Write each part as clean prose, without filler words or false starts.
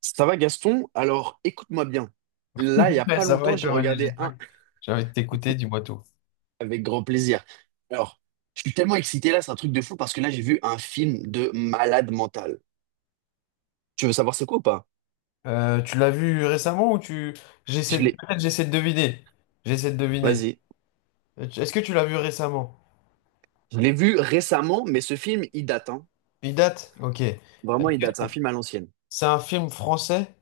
Ça va Gaston? Alors écoute-moi bien. Là, il n'y a Ouais, pas ça va? longtemps, Et j'ai toi, Mané? regardé J'espère un que j'ai envie de t'écouter, dis-moi tout. avec grand plaisir. Alors, je suis tellement excité là, c'est un truc de fou parce que là, j'ai vu un film de malade mental. Tu veux savoir c'est quoi ou pas? Tu l'as vu récemment ou tu... J'essaie Je de... l'ai, Peut-être j'essaie de deviner. J'essaie de deviner. vas-y. Est-ce que tu l'as vu récemment? Je l'ai vu récemment, mais ce film, il date, hein. Il date? Ok. Vraiment, il Est-ce date. C'est que un film à l'ancienne. c'est un film français?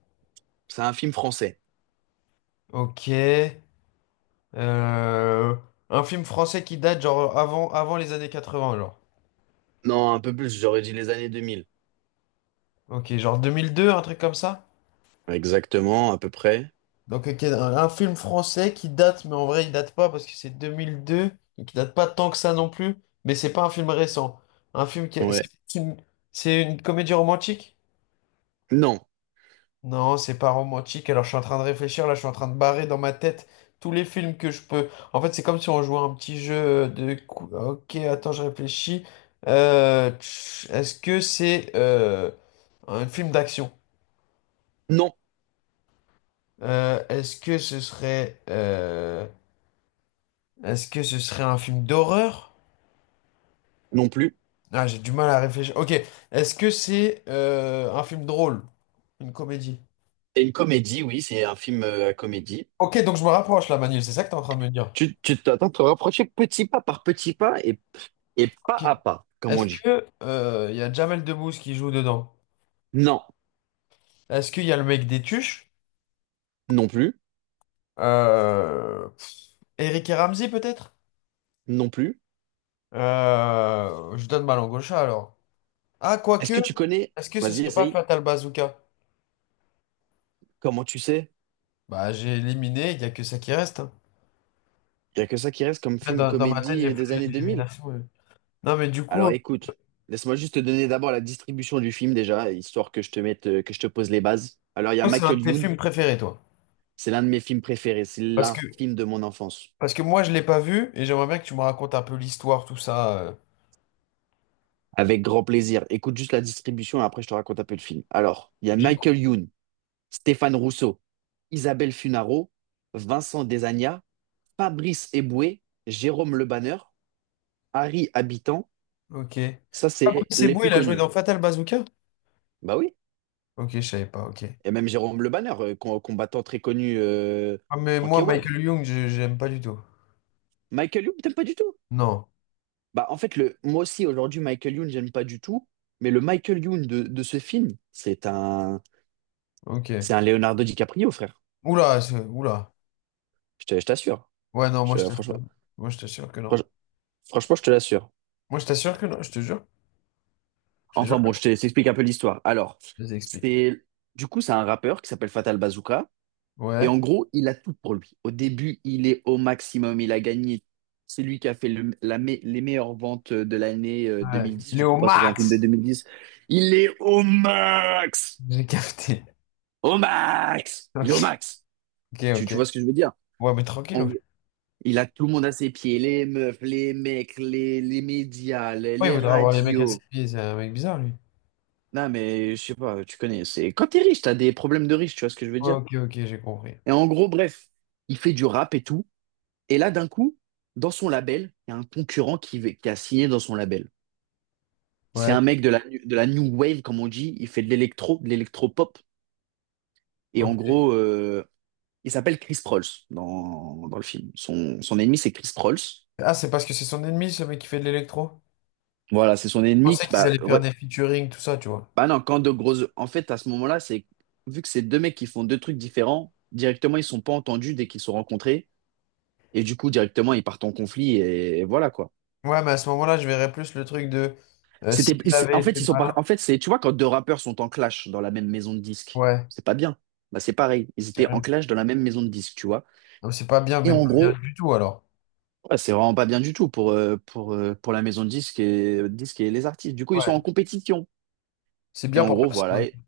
C'est un film français. Ok. Euh, Un film français qui date genre avant les années 80, genre. Non, un peu plus, j'aurais dit les années 2000. Ok, genre 2002, un truc comme ça? Exactement, à peu près. Donc, ok, un film français qui date, mais en vrai, il date pas parce que c'est 2002, donc il date pas tant que ça non plus, mais c'est pas un film récent. Un film qui. A- Ouais. C'est c'est une comédie romantique? Non, Non, c'est pas romantique. Alors, je suis en train de réfléchir, là, je suis en train de barrer dans ma tête tous les films que je peux. En fait, c'est comme si on jouait à un petit Ok, attends, je réfléchis. Est-ce que c'est un film d'action? non, Euh, est-ce que ce serait. euh, Est-ce que ce serait un film d'horreur? non plus. Ah, j'ai du mal à réfléchir. Ok, est-ce que c'est un film drôle? Une comédie? C'est une comédie, oui, c'est un film à comédie. Ok, donc je me rapproche là, Manil, c'est ça que t'es en train de me dire. Tu t'attends de te rapprocher petit pas par petit pas et, et pas Ok. à pas, comme on Est-ce dit. que il y a Jamel Debbouze qui joue dedans? Non, Est-ce qu'il y a le mec des Tuches? non plus, Eric et Ramzy peut-être? non plus. Je donne ma langue au chat alors. Ah, Est-ce quoique, que tu connais, est-ce que ce vas-y, serait pas essaye, Fatal Bazooka? comment tu sais? Bah, j'ai éliminé, il y a que ça qui reste, hein. Il n'y a que ça qui reste comme Là, film Dans, dans ma tête, j'ai comédie fait des années 2000. l'élimination, ouais. Non, mais du coup, Alors écoute, laisse-moi juste te donner d'abord la distribution du film déjà, histoire que je te mette, que je te pose les bases. Alors il y a toi, c'est un de Michael tes Youn, films préférés, toi. c'est l'un de mes films préférés, c'est Parce l'un que, film de mon enfance. Parce que moi, je l'ai pas vu et j'aimerais bien que tu me racontes un peu l'histoire, tout ça, Avec grand plaisir. Écoute juste la distribution et après je te raconte un peu le film. Alors, il y a J'ai- Michael Youn, Stéphane Rousseau, Isabelle Funaro, Vincent Desagna, Fabrice Eboué, Jérôme Le Banner, Harry Habitant, Ok. ça Ah, c'est Brice les Eboué, plus il a joué connus. dans Fatal Bazooka? Bah oui, Ok, je savais pas, ok. et même Jérôme Le Banner, combattant très connu Ah, mais en moi, K1. Michael Young, j'aime pas du tout. Michael Youn, t'aimes pas du tout? Non, Bah en fait, moi aussi aujourd'hui, Michael Youn, j'aime pas du tout, mais le Michael Youn de ce film, c'est un, ok. c'est un Leonardo DiCaprio, frère. Oula, oula. Je t'assure. Ouais, non, moi, je Je- Franchement, t'assure. Moi, je t'assure que non. franch- franchement, je te l'assure. Moi, je t'assure que non, je te jure. Je te Enfin jure que bon, je non. te- je t'explique un peu l'histoire. Alors, Je t'explique. c'est du coup, c'est un rappeur qui s'appelle Fatal Bazooka. Et Ouais. en gros, il a tout pour lui. Au début, il est au maximum, il a gagné. C'est lui qui a fait les meilleures ventes de l'année Ouais. 2010, Il est du coup, au parce que c'est un film de max! 2010. Il est au max! J'ai capté. Au max! Il est au max! Ok, Tu, ok, ok. tu vois ce que je veux dire? Ouais, mais tranquille. En Ouais, gros, il a tout le monde à ses pieds, les meufs, les mecs, les médias, les ouais, il les voudra avoir les mecs à ses radios. pieds, c'est un mec bizarre, lui. Non, mais je sais pas, tu connais. C'est quand t'es riche, t'as des problèmes de riche, tu vois ce que je veux dire? Ok, ok, j'ai compris. Et en gros, bref, il fait du rap et tout. Et là, d'un coup, dans son label, il y a un concurrent qui a signé dans son label. C'est Ouais, un mec de la new wave, comme on dit. Il fait de l'électro, de l'électro-pop. Et en ok. gros, il s'appelle Chris Prolls dans le film. Son ennemi, c'est Chris Prolls. Ah, c'est parce que c'est son ennemi, ce mec qui fait de l'électro? Voilà, c'est son Je ennemi. pensais qu'ils Bah, allaient faire ouais. des featuring, tout ça, tu vois. Bah non, quand de grosses. En fait, à ce moment-là, c'est vu que c'est deux mecs qui font deux trucs différents, directement, ils sont pas entendus dès qu'ils se sont rencontrés. Et du coup, directement, ils partent en conflit et voilà quoi. Ouais, mais à ce moment-là, je verrais plus le truc de s'ils avaient En fait, été malins. en fait, c'est, tu vois, quand deux rappeurs sont en clash dans la même maison de disques, Ouais, c'est pas bien. Bah, c'est pareil. Ils étaient en carrément. clash dans la même maison de disques, tu vois. Non, c'est pas bien, Et mais en pas gros, bien du tout, alors. ouais, c'est vraiment pas bien du tout pour, pour la maison de disques et les artistes. Du coup, ils sont Ouais, en compétition. c'est Et bien en pour gros, voilà. personne. Et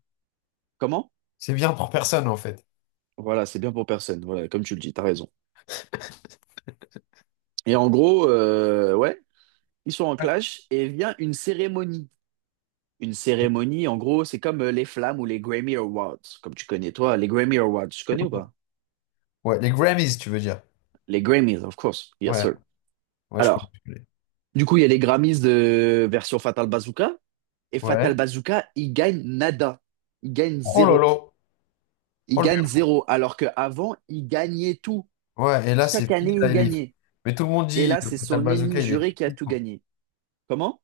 comment? C'est bien pour personne, en fait. Voilà, c'est bien pour personne. Voilà, comme tu le dis, t'as raison. Et en gros, ouais, ils sont en clash et vient une cérémonie. Une cérémonie. En gros, c'est comme les flammes ou les Grammy Awards, comme tu connais toi. Les Grammy Awards, tu connais ou Ouais, pas? ouais, les Grammys, tu veux dire. Les Grammys, of course. Yes, Ouais, sir. ouais, je connais, Alors, je connais. du coup, il y a les Grammys de version Fatal Bazooka. Et Fatal Ouais. Bazooka, il gagne nada. Il gagne Oh zéro. lolo. Il Oh le gagne vieux. zéro. Alors qu'avant, il gagnait tout. Ouais, et là, c'est Chaque fini, année, là, il il est... gagnait. Mais tout le monde Et dit, là, le c'est Fatal son Bazooka, ennemi il est juré qui a fini. tout gagné. Comment?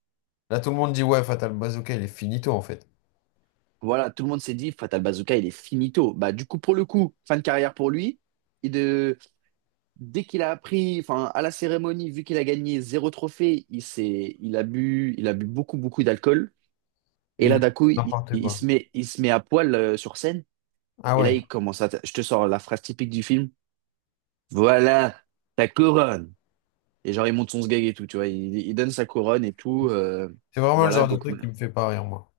Là, tout le monde dit, ouais, Fatal Bazooka, il est finito, en fait. Voilà, tout le monde s'est dit, Fatal Bazooka, il est finito. Bah, du coup, pour le coup, fin de carrière pour lui. Dès qu'il a appris, enfin, à la cérémonie, vu qu'il a gagné zéro trophée, il a bu beaucoup, beaucoup d'alcool. Et Et il a là, fait d'un coup, il, n'importe il quoi. se met, il se met à poil sur scène. Ah Et là, ouais. il commence à, je te sors la phrase typique du film. Voilà ta couronne. Et genre, il monte son sgeg et tout, tu vois. Il donne sa couronne et tout. C'est vraiment le Voilà, genre de donc. truc qui me fait pas rire, moi.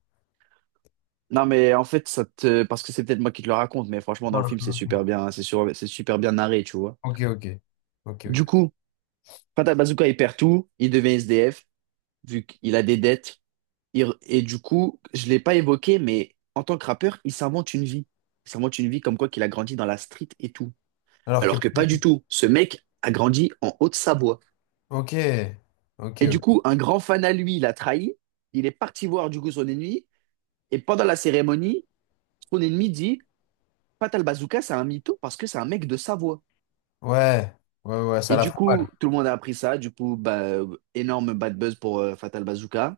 Non, mais en fait, parce que c'est peut-être moi qui te le raconte, mais franchement, dans le Ah, film, c'est ah. super bien, hein, c'est super bien narré, tu vois. Ok, ok. Ok, Du ok. coup, Fatal Bazooka, il perd tout. Il devient SDF, vu qu'il a des dettes. Et du coup, je l'ai pas évoqué, mais en tant que rappeur, il s'invente une vie. Il s'invente une vie comme quoi qu'il a grandi dans la street et tout. Alors que. Alors que pas du tout. Ce mec a grandi en Haute-Savoie. Ok. Ok, Et du ok. coup, un grand fan à lui l'a trahi. Il est parti voir du coup son ennemi. Et pendant la cérémonie, son ennemi dit, Fatal Bazooka, c'est un mytho parce que c'est un mec de Savoie. Ouais. Ouais, ouais, ouais, ça Et la du fout mal. coup, tout le monde a appris ça. Du coup, bah, énorme bad buzz pour Fatal Bazooka.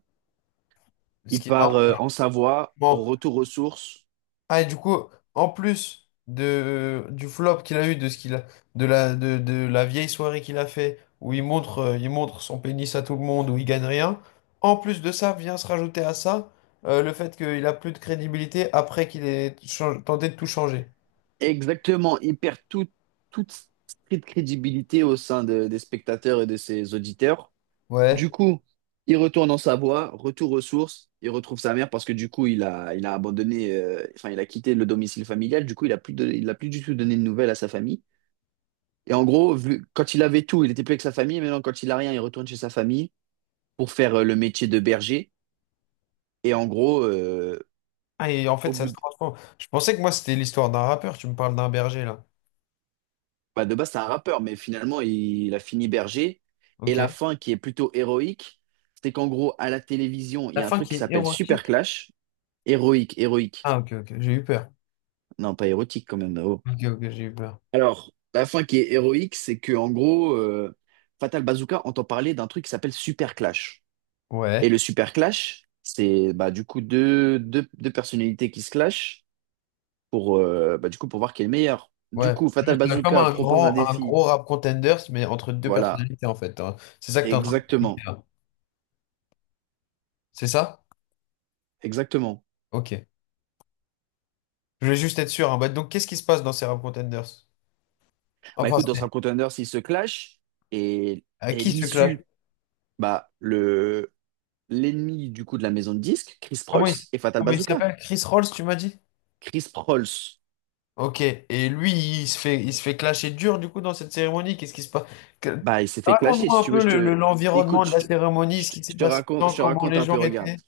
Ce Il qui, part en Savoie, au normalement, retour aux sources. ah, et du coup, en plus du flop qu'il a eu, de ce qu'il a, de la vieille soirée qu'il a fait, où il montre son pénis à tout le monde, où il gagne rien, en plus de ça, vient se rajouter à ça, le fait qu'il a plus de crédibilité après qu'il ait tenté de tout changer. Exactement, il perd toute street crédibilité au sein des spectateurs et de ses auditeurs. Ouais. Du coup, il retourne en Savoie, retour aux sources, il retrouve sa mère parce que du coup, il a abandonné, enfin, il a quitté le domicile familial, du coup, il a plus du tout donné de nouvelles à sa famille. Et en gros, quand il avait tout, il était plus avec sa famille, maintenant, quand il a rien, il retourne chez sa famille pour faire le métier de berger. Et en gros, Ah, et en au fait, ça se bout, transforme. Je pensais que moi, c'était l'histoire d'un rappeur, tu me parles d'un berger, là. bah, de base, c'est un rappeur, mais finalement, il a fini berger. Et la Ok. fin, qui est plutôt héroïque, c'est qu'en gros, à la télévision, il La y a un fin truc qui qui est s'appelle Super érotique. Clash. Héroïque, héroïque. Ah, ok, ok, j'ai eu peur. Non, pas érotique quand même. Oh. Ok, ok, j'ai eu peur. Alors, la fin qui est héroïque, c'est que en gros, Fatal Bazooka entend parler d'un truc qui s'appelle Super Clash. Et Ouais. le Super Clash, c'est bah, du coup deux personnalités qui se clashent bah, du coup, pour voir qui est le meilleur. Du Ouais. coup, Fatal Juste, comme Bazooka un propose un grand, un défi. gros rap contenders, mais entre deux Voilà, personnalités, en fait, hein. C'est ça que t'es en train de m'expliquer, exactement. là. C'est ça? Exactement. Ok. Je voulais juste être sûr, hein. Bah, donc, qu'est-ce qui se passe dans ces rap contenders? Bah Enfin, écoute, dans c'est un contender, s'ils se clashent et, à et qui se clash? l'issue, bah le l'ennemi du coup de la maison de disques, Chris Comment Prolls il, s- et Fatal Comment il Bazooka. s'appelle? Chris Rolls, tu m'as dit? Chris Prolls, Ok. Et lui, il se fait clasher dur, du coup, dans cette cérémonie. Qu'est-ce qui se passe? Que- bah il s'est fait clasher. Raconte-moi Si un tu veux, peu je te l'environnement écoute, de je la te, cérémonie, je ce te- qui s'est passé, je te comment raconte les un gens peu. Regarde. étaient.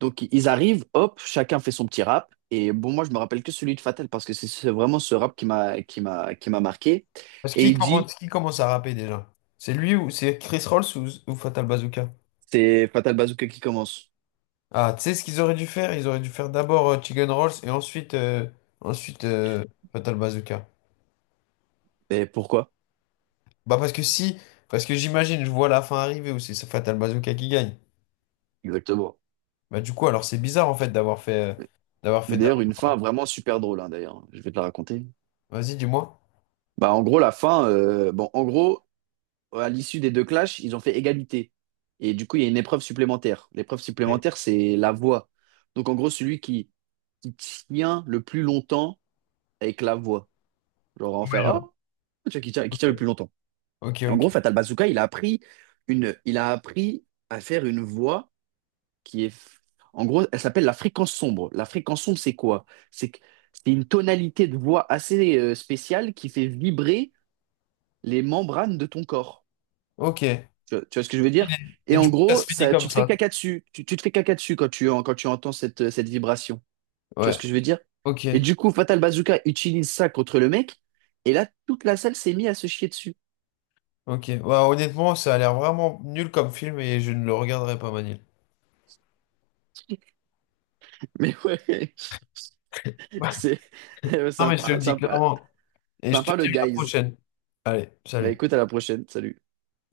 Donc ils arrivent, hop, chacun fait son petit rap. Et bon, moi je me rappelle que celui de Fatal parce que c'est vraiment ce rap qui m'a marqué. Parce Et il dit, qui commence à rapper déjà? C'est lui ou c'est Chris Rolls ou Fatal Bazooka? c'est Fatal Bazooka qui commence. Ah, tu sais ce qu'ils auraient dû faire? Ils auraient dû faire d'abord Chicken Rolls et ensuite, ensuite euh, Fatal Bazooka. Et pourquoi? Bah parce que si, parce que j'imagine, je vois la fin arriver où c'est ce Fatal Bazooka qui gagne. Exactement. Bah du coup, alors c'est bizarre en fait d'avoir fait, d'avoir fait Mais d'ailleurs, d'abord, une fin vraiment super drôle, hein, d'ailleurs. Je vais te la raconter. vas-y, dis-moi. Bah, en gros, la fin, bon, en gros, à l'issue des deux clashs, ils ont fait égalité. Et du coup, il y a une épreuve supplémentaire. L'épreuve Ok, supplémentaire, c'est la voix. Donc, en gros, celui qui tient le plus longtemps avec la voix. Genre, en ouais, faire, ah, genre, tu vois, qui tient, qui ok, tient le plus longtemps. Et en ok. gros, Fatal Bazooka, il a appris il a appris à faire une voix qui est, en gros, elle s'appelle la fréquence sombre. La fréquence sombre, c'est quoi? C'est que- c'est une tonalité de voix assez spéciale qui fait vibrer les membranes de ton corps. Ok. Ok. Tu vois ce que je veux dire? Et Et en du coup, ça gros, se finit ça, tu comme te fais ça. caca dessus. Tu te fais caca dessus quand tu entends cette vibration. Tu vois ce Ouais, que je veux dire? ok, Et du coup, Fatal Bazooka utilise ça contre le mec. Et là, toute la salle s'est mise à se chier dessus. ok. Bah, honnêtement, ça a l'air vraiment nul comme film et je ne le regarderai pas, Manil. Mais ouais, c'est Non, mais je te le sympa, dis sympa, clairement. Et je te sympa dis le à la guys. prochaine. Allez, Bah écoute, salut. à la prochaine. Salut.